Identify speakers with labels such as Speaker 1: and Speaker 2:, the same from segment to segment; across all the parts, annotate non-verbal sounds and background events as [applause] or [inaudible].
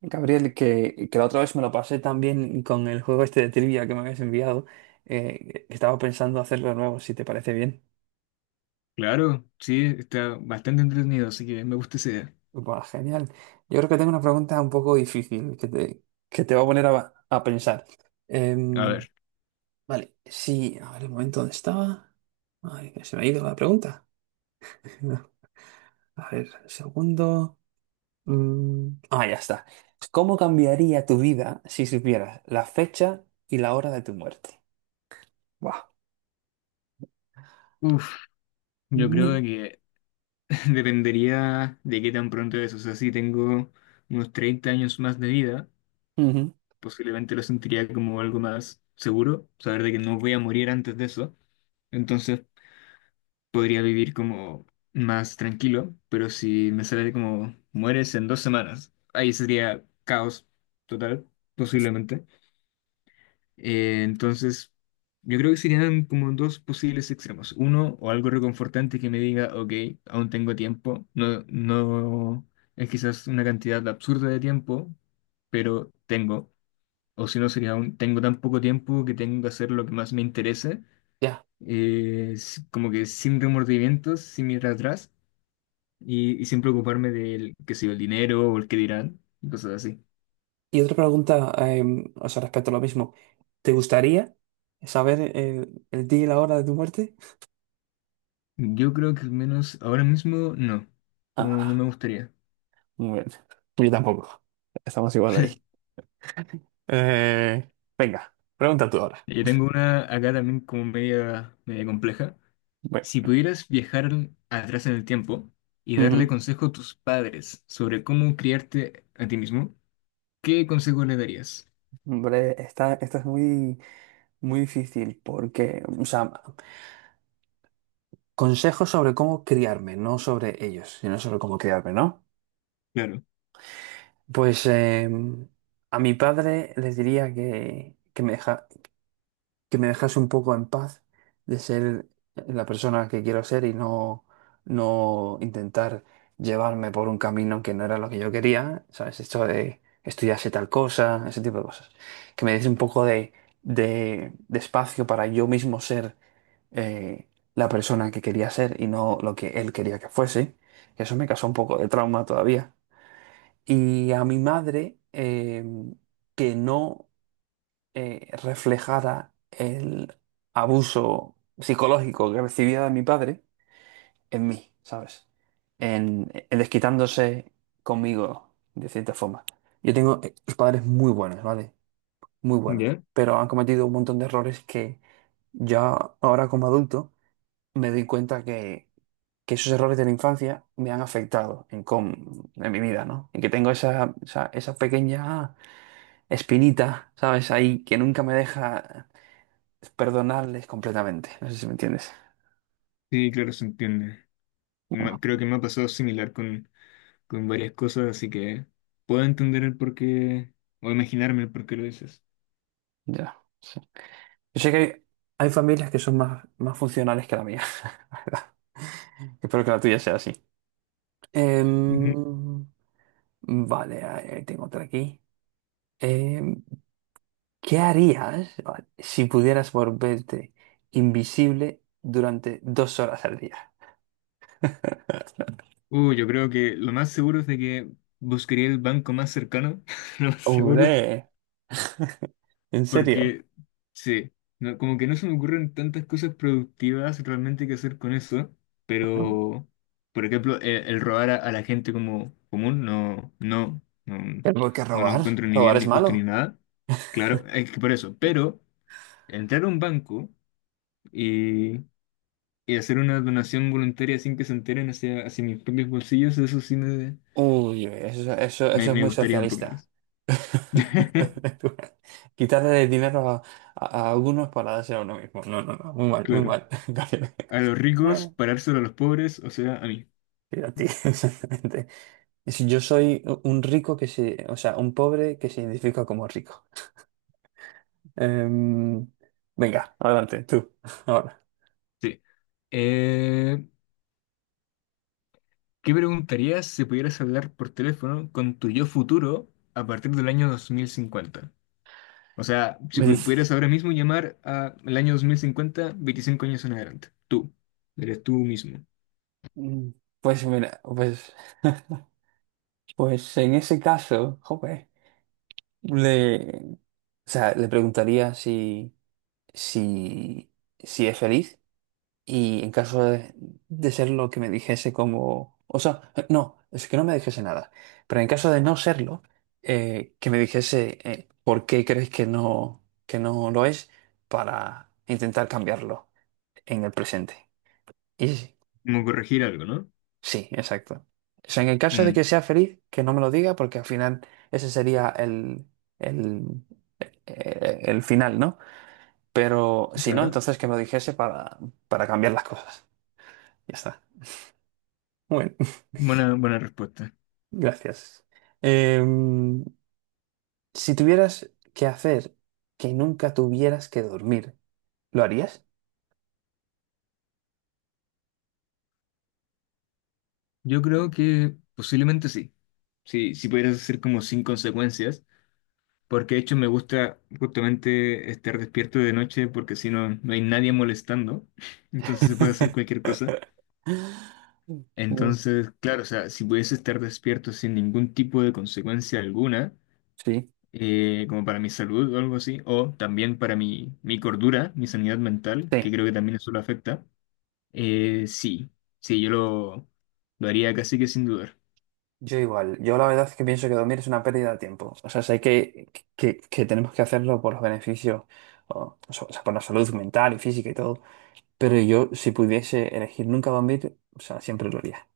Speaker 1: Gabriel, que la otra vez me lo pasé también con el juego este de trivia que me habías enviado. Estaba pensando hacerlo de nuevo, si te parece bien.
Speaker 2: Claro, sí, está bastante entretenido, así que me gusta esa idea.
Speaker 1: Buah, genial. Yo creo que tengo una pregunta un poco difícil que te va a poner a pensar.
Speaker 2: A
Speaker 1: Em,
Speaker 2: ver,
Speaker 1: vale, sí, a ver el momento donde estaba. Ay, que se me ha ido la pregunta. [laughs] A ver, segundo. Mm, ah, ya está. ¿Cómo cambiaría tu vida si supieras la fecha y la hora de tu muerte? Buah.
Speaker 2: uff, yo
Speaker 1: Mm.
Speaker 2: creo que [laughs] dependería de qué tan pronto es. O sea, si tengo unos 30 años más de vida,
Speaker 1: Ujú.
Speaker 2: posiblemente lo sentiría como algo más seguro, saber de que no voy a morir antes de eso. Entonces podría vivir como más tranquilo, pero si me sale como mueres en 2 semanas, ahí sería caos total, posiblemente. Entonces, yo creo que serían como dos posibles extremos. Uno, o algo reconfortante que me diga, ok, aún tengo tiempo. No, no es quizás una cantidad absurda de tiempo, pero tengo. O si no, sería tengo tan poco tiempo que tengo que hacer lo que más me interese,
Speaker 1: Ya.
Speaker 2: como que sin remordimientos, sin mirar atrás y sin preocuparme del, que sé yo, el dinero o el que dirán, y cosas así.
Speaker 1: Y otra pregunta, o sea, respecto a lo mismo. ¿Te gustaría saber el día y la hora de tu muerte?
Speaker 2: Yo creo que al menos ahora mismo no, no, no
Speaker 1: Ah,
Speaker 2: me gustaría.
Speaker 1: muy bien. Yo tampoco. Estamos igual ahí. Eh, venga, pregunta tú ahora.
Speaker 2: Yo tengo una acá también como media compleja.
Speaker 1: Bueno.
Speaker 2: Si pudieras viajar atrás en el tiempo y darle
Speaker 1: Ujú.
Speaker 2: consejo a tus padres sobre cómo criarte a ti mismo, ¿qué consejo le darías?
Speaker 1: Hombre, esta es muy difícil porque, o sea, consejos sobre cómo criarme, no sobre ellos, sino sobre cómo criarme, ¿no?
Speaker 2: Claro,
Speaker 1: Pues a mi padre les diría que me dejase un poco en paz de ser la persona que quiero ser y no intentar llevarme por un camino que no era lo que yo quería, ¿sabes? Esto de estudiarse tal cosa, ese tipo de cosas. Que me diese un poco de espacio para yo mismo ser eh, la persona que quería ser y no lo que él quería que fuese. Eso me causó un poco de trauma todavía. Y a mi madre, que no reflejara el abuso psicológico que recibía de mi padre en mí, ¿sabes? En desquitándose conmigo, de cierta forma. Yo tengo padres muy buenos, ¿vale? Muy buenos,
Speaker 2: ¿ya?
Speaker 1: pero han cometido un montón de errores que yo ahora como adulto me doy cuenta que esos errores de la infancia me han afectado en mi vida, ¿no? Y que tengo esa pequeña espinita, ¿sabes? Ahí que nunca me deja perdonarles completamente. No sé si me entiendes.
Speaker 2: Sí, claro, se entiende.
Speaker 1: Bueno,
Speaker 2: Creo que me ha pasado similar con varias cosas, así que puedo entender el porqué o imaginarme el porqué lo dices.
Speaker 1: ya. Sí. Yo sé que hay familias que son más funcionales que la mía, [laughs] la verdad. Espero que la tuya sea así.
Speaker 2: Ujú.
Speaker 1: Em, vale, ahí tengo otra aquí. Em, ¿Qué harías, vale, si pudieras volverte invisible durante 2 horas al día? [laughs]
Speaker 2: Yo creo que lo más seguro es de que buscaría el banco más cercano, [laughs] lo más seguro.
Speaker 1: Hombre, ¿en serio?
Speaker 2: Porque, sí, no- como que no se me ocurren tantas cosas productivas realmente que hacer con eso, pero, por ejemplo, robar a la gente como común, no, no, no,
Speaker 1: ¿Pero por qué
Speaker 2: no lo
Speaker 1: robar?
Speaker 2: encuentro ni
Speaker 1: ¿Robar
Speaker 2: bien,
Speaker 1: es
Speaker 2: ni justo, ni
Speaker 1: malo?
Speaker 2: nada. Claro, es que por eso, pero entrar a un banco y, y hacer una donación voluntaria sin que se enteren hacia mis propios bolsillos, eso sí me,
Speaker 1: Uy,
Speaker 2: me,
Speaker 1: eso es
Speaker 2: me
Speaker 1: muy
Speaker 2: gustaría un poco
Speaker 1: socialista.
Speaker 2: más. [laughs]
Speaker 1: [laughs] Quitarle el dinero a unos para darse a uno mismo. No, no, no, muy mal, muy
Speaker 2: Claro,
Speaker 1: mal. [laughs] Gabriel.
Speaker 2: a los ricos,
Speaker 1: Eh,
Speaker 2: parárselo a los pobres, o sea, a mí.
Speaker 1: Pero a ti, [laughs] exactamente. Es- yo soy un rico que se, o sea, un pobre que se identifica como rico. Em, venga, adelante, tú, [laughs] ahora.
Speaker 2: Sí. Eh, ¿Qué preguntarías si pudieras hablar por teléfono con tu yo futuro a partir del año 2050? O sea, si
Speaker 1: Me dice,
Speaker 2: pudieras ahora mismo llamar al año 2050 25 años en adelante. Tú. Eres tú mismo.
Speaker 1: mm, pues mira, pues, [laughs] pues en ese caso, joder, o sea, le preguntaría si, si es feliz y en caso de ser lo que me dijese como... O sea, no, es que no me dijese nada, pero en caso de no serlo, que me dijese, por qué crees que que no lo es para intentar cambiarlo en el presente. Y sí, sí,
Speaker 2: Como corregir algo, ¿no?
Speaker 1: sí, exacto. O sea, en el caso de
Speaker 2: Mm,
Speaker 1: que sea feliz, que no me lo diga porque al final ese sería el, el final, ¿no? Pero si no,
Speaker 2: claro.
Speaker 1: entonces que me lo dijese para cambiar las cosas. Ya está. Bueno,
Speaker 2: Buena, buena respuesta.
Speaker 1: [laughs] gracias. Em, si tuvieras que hacer que nunca tuvieras que dormir, ¿lo harías?
Speaker 2: Yo creo que posiblemente sí. Sí, si pudieras hacer como sin consecuencias. Porque de hecho me gusta justamente estar despierto de noche porque si no, no hay nadie molestando. [laughs] Entonces se puede hacer cualquier cosa.
Speaker 1: [laughs] Mm.
Speaker 2: Entonces, claro, o sea, si pudiese estar despierto sin ningún tipo de consecuencia alguna,
Speaker 1: Sí.
Speaker 2: como para mi salud o algo así, o también para mi cordura, mi sanidad mental,
Speaker 1: Sí.
Speaker 2: que creo que también eso lo afecta, sí, sí, yo lo haría casi que sin dudar.
Speaker 1: Yo igual. Yo la verdad es que pienso que dormir es una pérdida de tiempo. O sea, sé que tenemos que hacerlo por los beneficios, o sea, por la salud mental y física y todo. Pero yo, si pudiese elegir nunca dormir, o sea, siempre lo haría.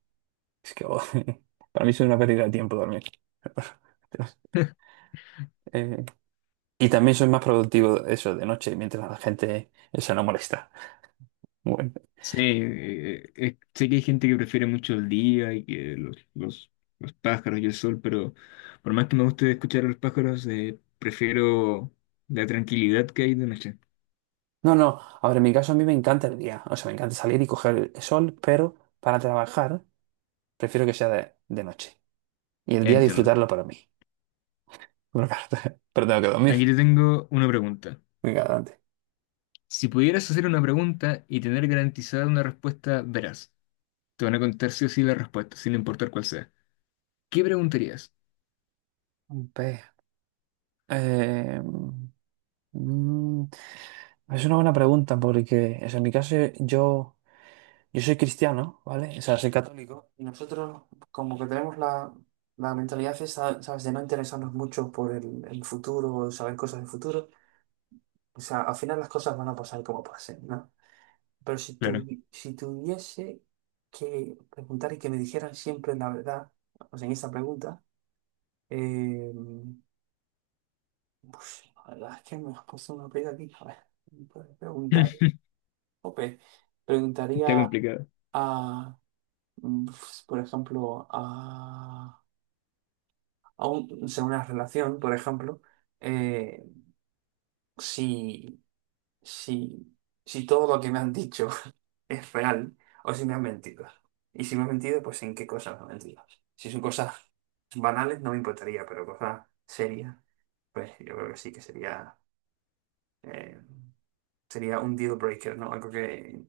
Speaker 1: Es que oh, [laughs] para mí es una pérdida de tiempo dormir. [laughs]
Speaker 2: [laughs]
Speaker 1: Eh, y también soy más productivo eso de noche, mientras la gente se no molesta. Bueno.
Speaker 2: Sí, sé que hay gente que prefiere mucho el día y que los pájaros y el sol, pero por más que me guste escuchar a los pájaros, prefiero la tranquilidad que hay de noche.
Speaker 1: No, no, a ver, en mi caso a mí me encanta el día. O sea, me encanta salir y coger el sol, pero para trabajar prefiero que sea de noche. Y el
Speaker 2: Ya
Speaker 1: día
Speaker 2: entiendo.
Speaker 1: disfrutarlo para mí. Pero, claro, [laughs] pero tengo que
Speaker 2: Aquí
Speaker 1: dormir.
Speaker 2: te tengo una pregunta.
Speaker 1: Venga, adelante.
Speaker 2: Si pudieras hacer una pregunta y tener garantizada una respuesta veraz, te van a contar sí o sí la respuesta, sin importar cuál sea. ¿Qué preguntarías?
Speaker 1: Ve, eh, mm, mm, es una buena pregunta porque o sea, en mi caso yo... Yo soy cristiano, ¿vale? O sea, soy católico. Y nosotros como que tenemos la mentalidad esa, ¿sabes? De no interesarnos mucho por el futuro, saber cosas del futuro. O sea, al final las cosas van a pasar como pasen, ¿no? Pero
Speaker 2: Claro.
Speaker 1: si tuviese que preguntar y que me dijeran siempre la verdad, o sea, en esta pregunta, eh, pues, la verdad es que me has puesto una pega aquí. A ver, puedes preguntar.
Speaker 2: [laughs]
Speaker 1: Ope,
Speaker 2: Está
Speaker 1: preguntaría
Speaker 2: complicado.
Speaker 1: a, pues, por ejemplo, o sea, una relación, por ejemplo, eh, si, si, si todo lo que me han dicho [laughs] es real o si me han mentido. Y si me han mentido, pues en qué cosas me han mentido. Si son cosas banales, no me importaría, pero cosas serias, pues yo creo que sí que sería, eh, sería un deal breaker, ¿no? Algo que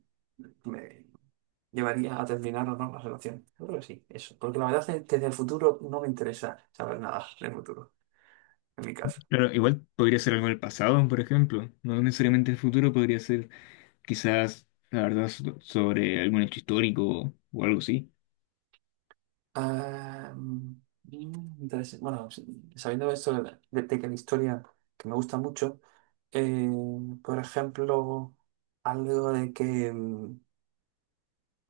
Speaker 1: me llevaría a terminar o no la relación. Yo creo que sí, eso. Porque la verdad es que desde el futuro no me interesa saber nada del futuro, en mi caso.
Speaker 2: Claro, igual podría ser algo del pasado, por ejemplo. No necesariamente el futuro, podría ser quizás, la verdad, sobre algún hecho histórico o algo así.
Speaker 1: Ah, mm, interes- Bueno, sabiendo esto de que la historia que me gusta mucho, eh, por ejemplo, algo de que mm,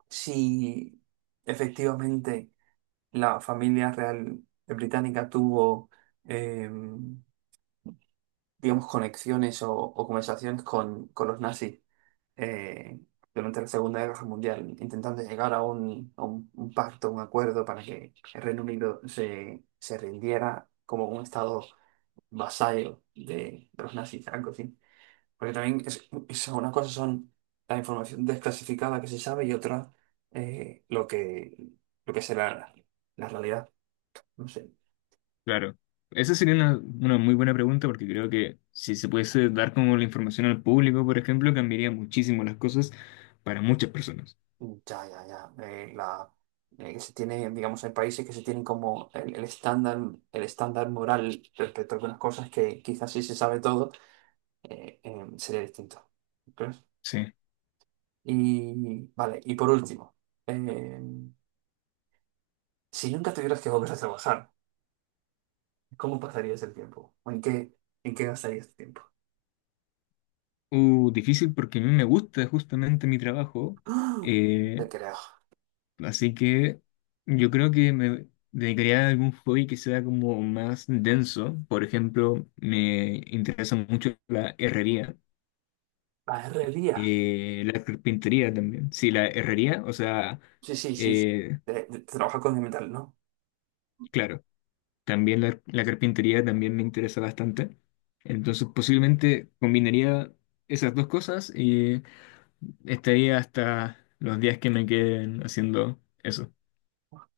Speaker 1: si efectivamente la familia real británica tuvo, eh, digamos, conexiones o conversaciones con los nazis, eh, durante la Segunda Guerra Mundial, intentando llegar a un, un pacto, un acuerdo para que el Reino Unido se, se rindiera como un estado vasallo de los nazis, algo así. Porque también una cosa son la información desclasificada que se sabe y otra eh, lo que, lo que será la realidad. No sé.
Speaker 2: Claro. Esa sería una muy buena pregunta porque creo que si se pudiese dar como la información al público, por ejemplo, cambiaría muchísimo las cosas para muchas personas.
Speaker 1: Ya, ya, ya. Que se tiene, digamos, hay países que se tienen como el estándar moral respecto a algunas cosas que quizás si se sabe todo, sería distinto. ¿Crees?
Speaker 2: Sí.
Speaker 1: Y vale, y por último, eh, si nunca tuvieras que volver a trabajar, ¿cómo pasarías el tiempo? ¿O en qué gastarías el tiempo?
Speaker 2: Difícil porque a mí me gusta justamente mi trabajo.
Speaker 1: ¡Ah! No
Speaker 2: eh,
Speaker 1: te creo.
Speaker 2: Así que yo creo que me dedicaría a algún hobby que sea como más denso. Por ejemplo, me interesa mucho la herrería.
Speaker 1: La herrería.
Speaker 2: La carpintería también. Sí, la herrería, o sea,
Speaker 1: Sí, sí, sí. Sí.
Speaker 2: eh,
Speaker 1: Trabajar con el metal, ¿no?
Speaker 2: claro, también la carpintería también me interesa bastante. Entonces, posiblemente combinaría esas dos cosas y estaría hasta los días que me queden haciendo eso.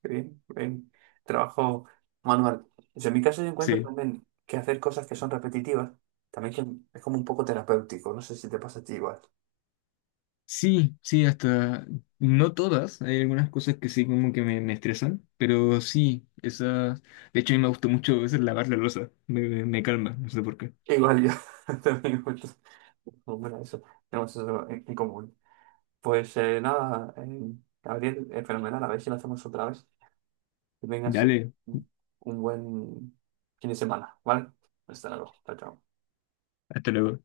Speaker 1: Bien, bien. Trabajo manual. Yo en mi caso yo encuentro
Speaker 2: Sí,
Speaker 1: también que hacer cosas que son repetitivas también que es como un poco terapéutico. No sé si te pasa a ti igual.
Speaker 2: sí, sí, hasta no todas. Hay algunas cosas que sí como que me estresan, pero sí, esas. De hecho, a mí me gusta mucho a veces lavar la loza. Me calma, no sé por qué.
Speaker 1: Igual yo [laughs] también encuentro- bueno, eso, tenemos eso en común. Pues nada, Gabriel, fenomenal. A ver si lo hacemos otra vez. Que tengas
Speaker 2: Dale,
Speaker 1: un un buen fin de semana, ¿vale? Hasta luego. Chao, chao.
Speaker 2: hasta luego.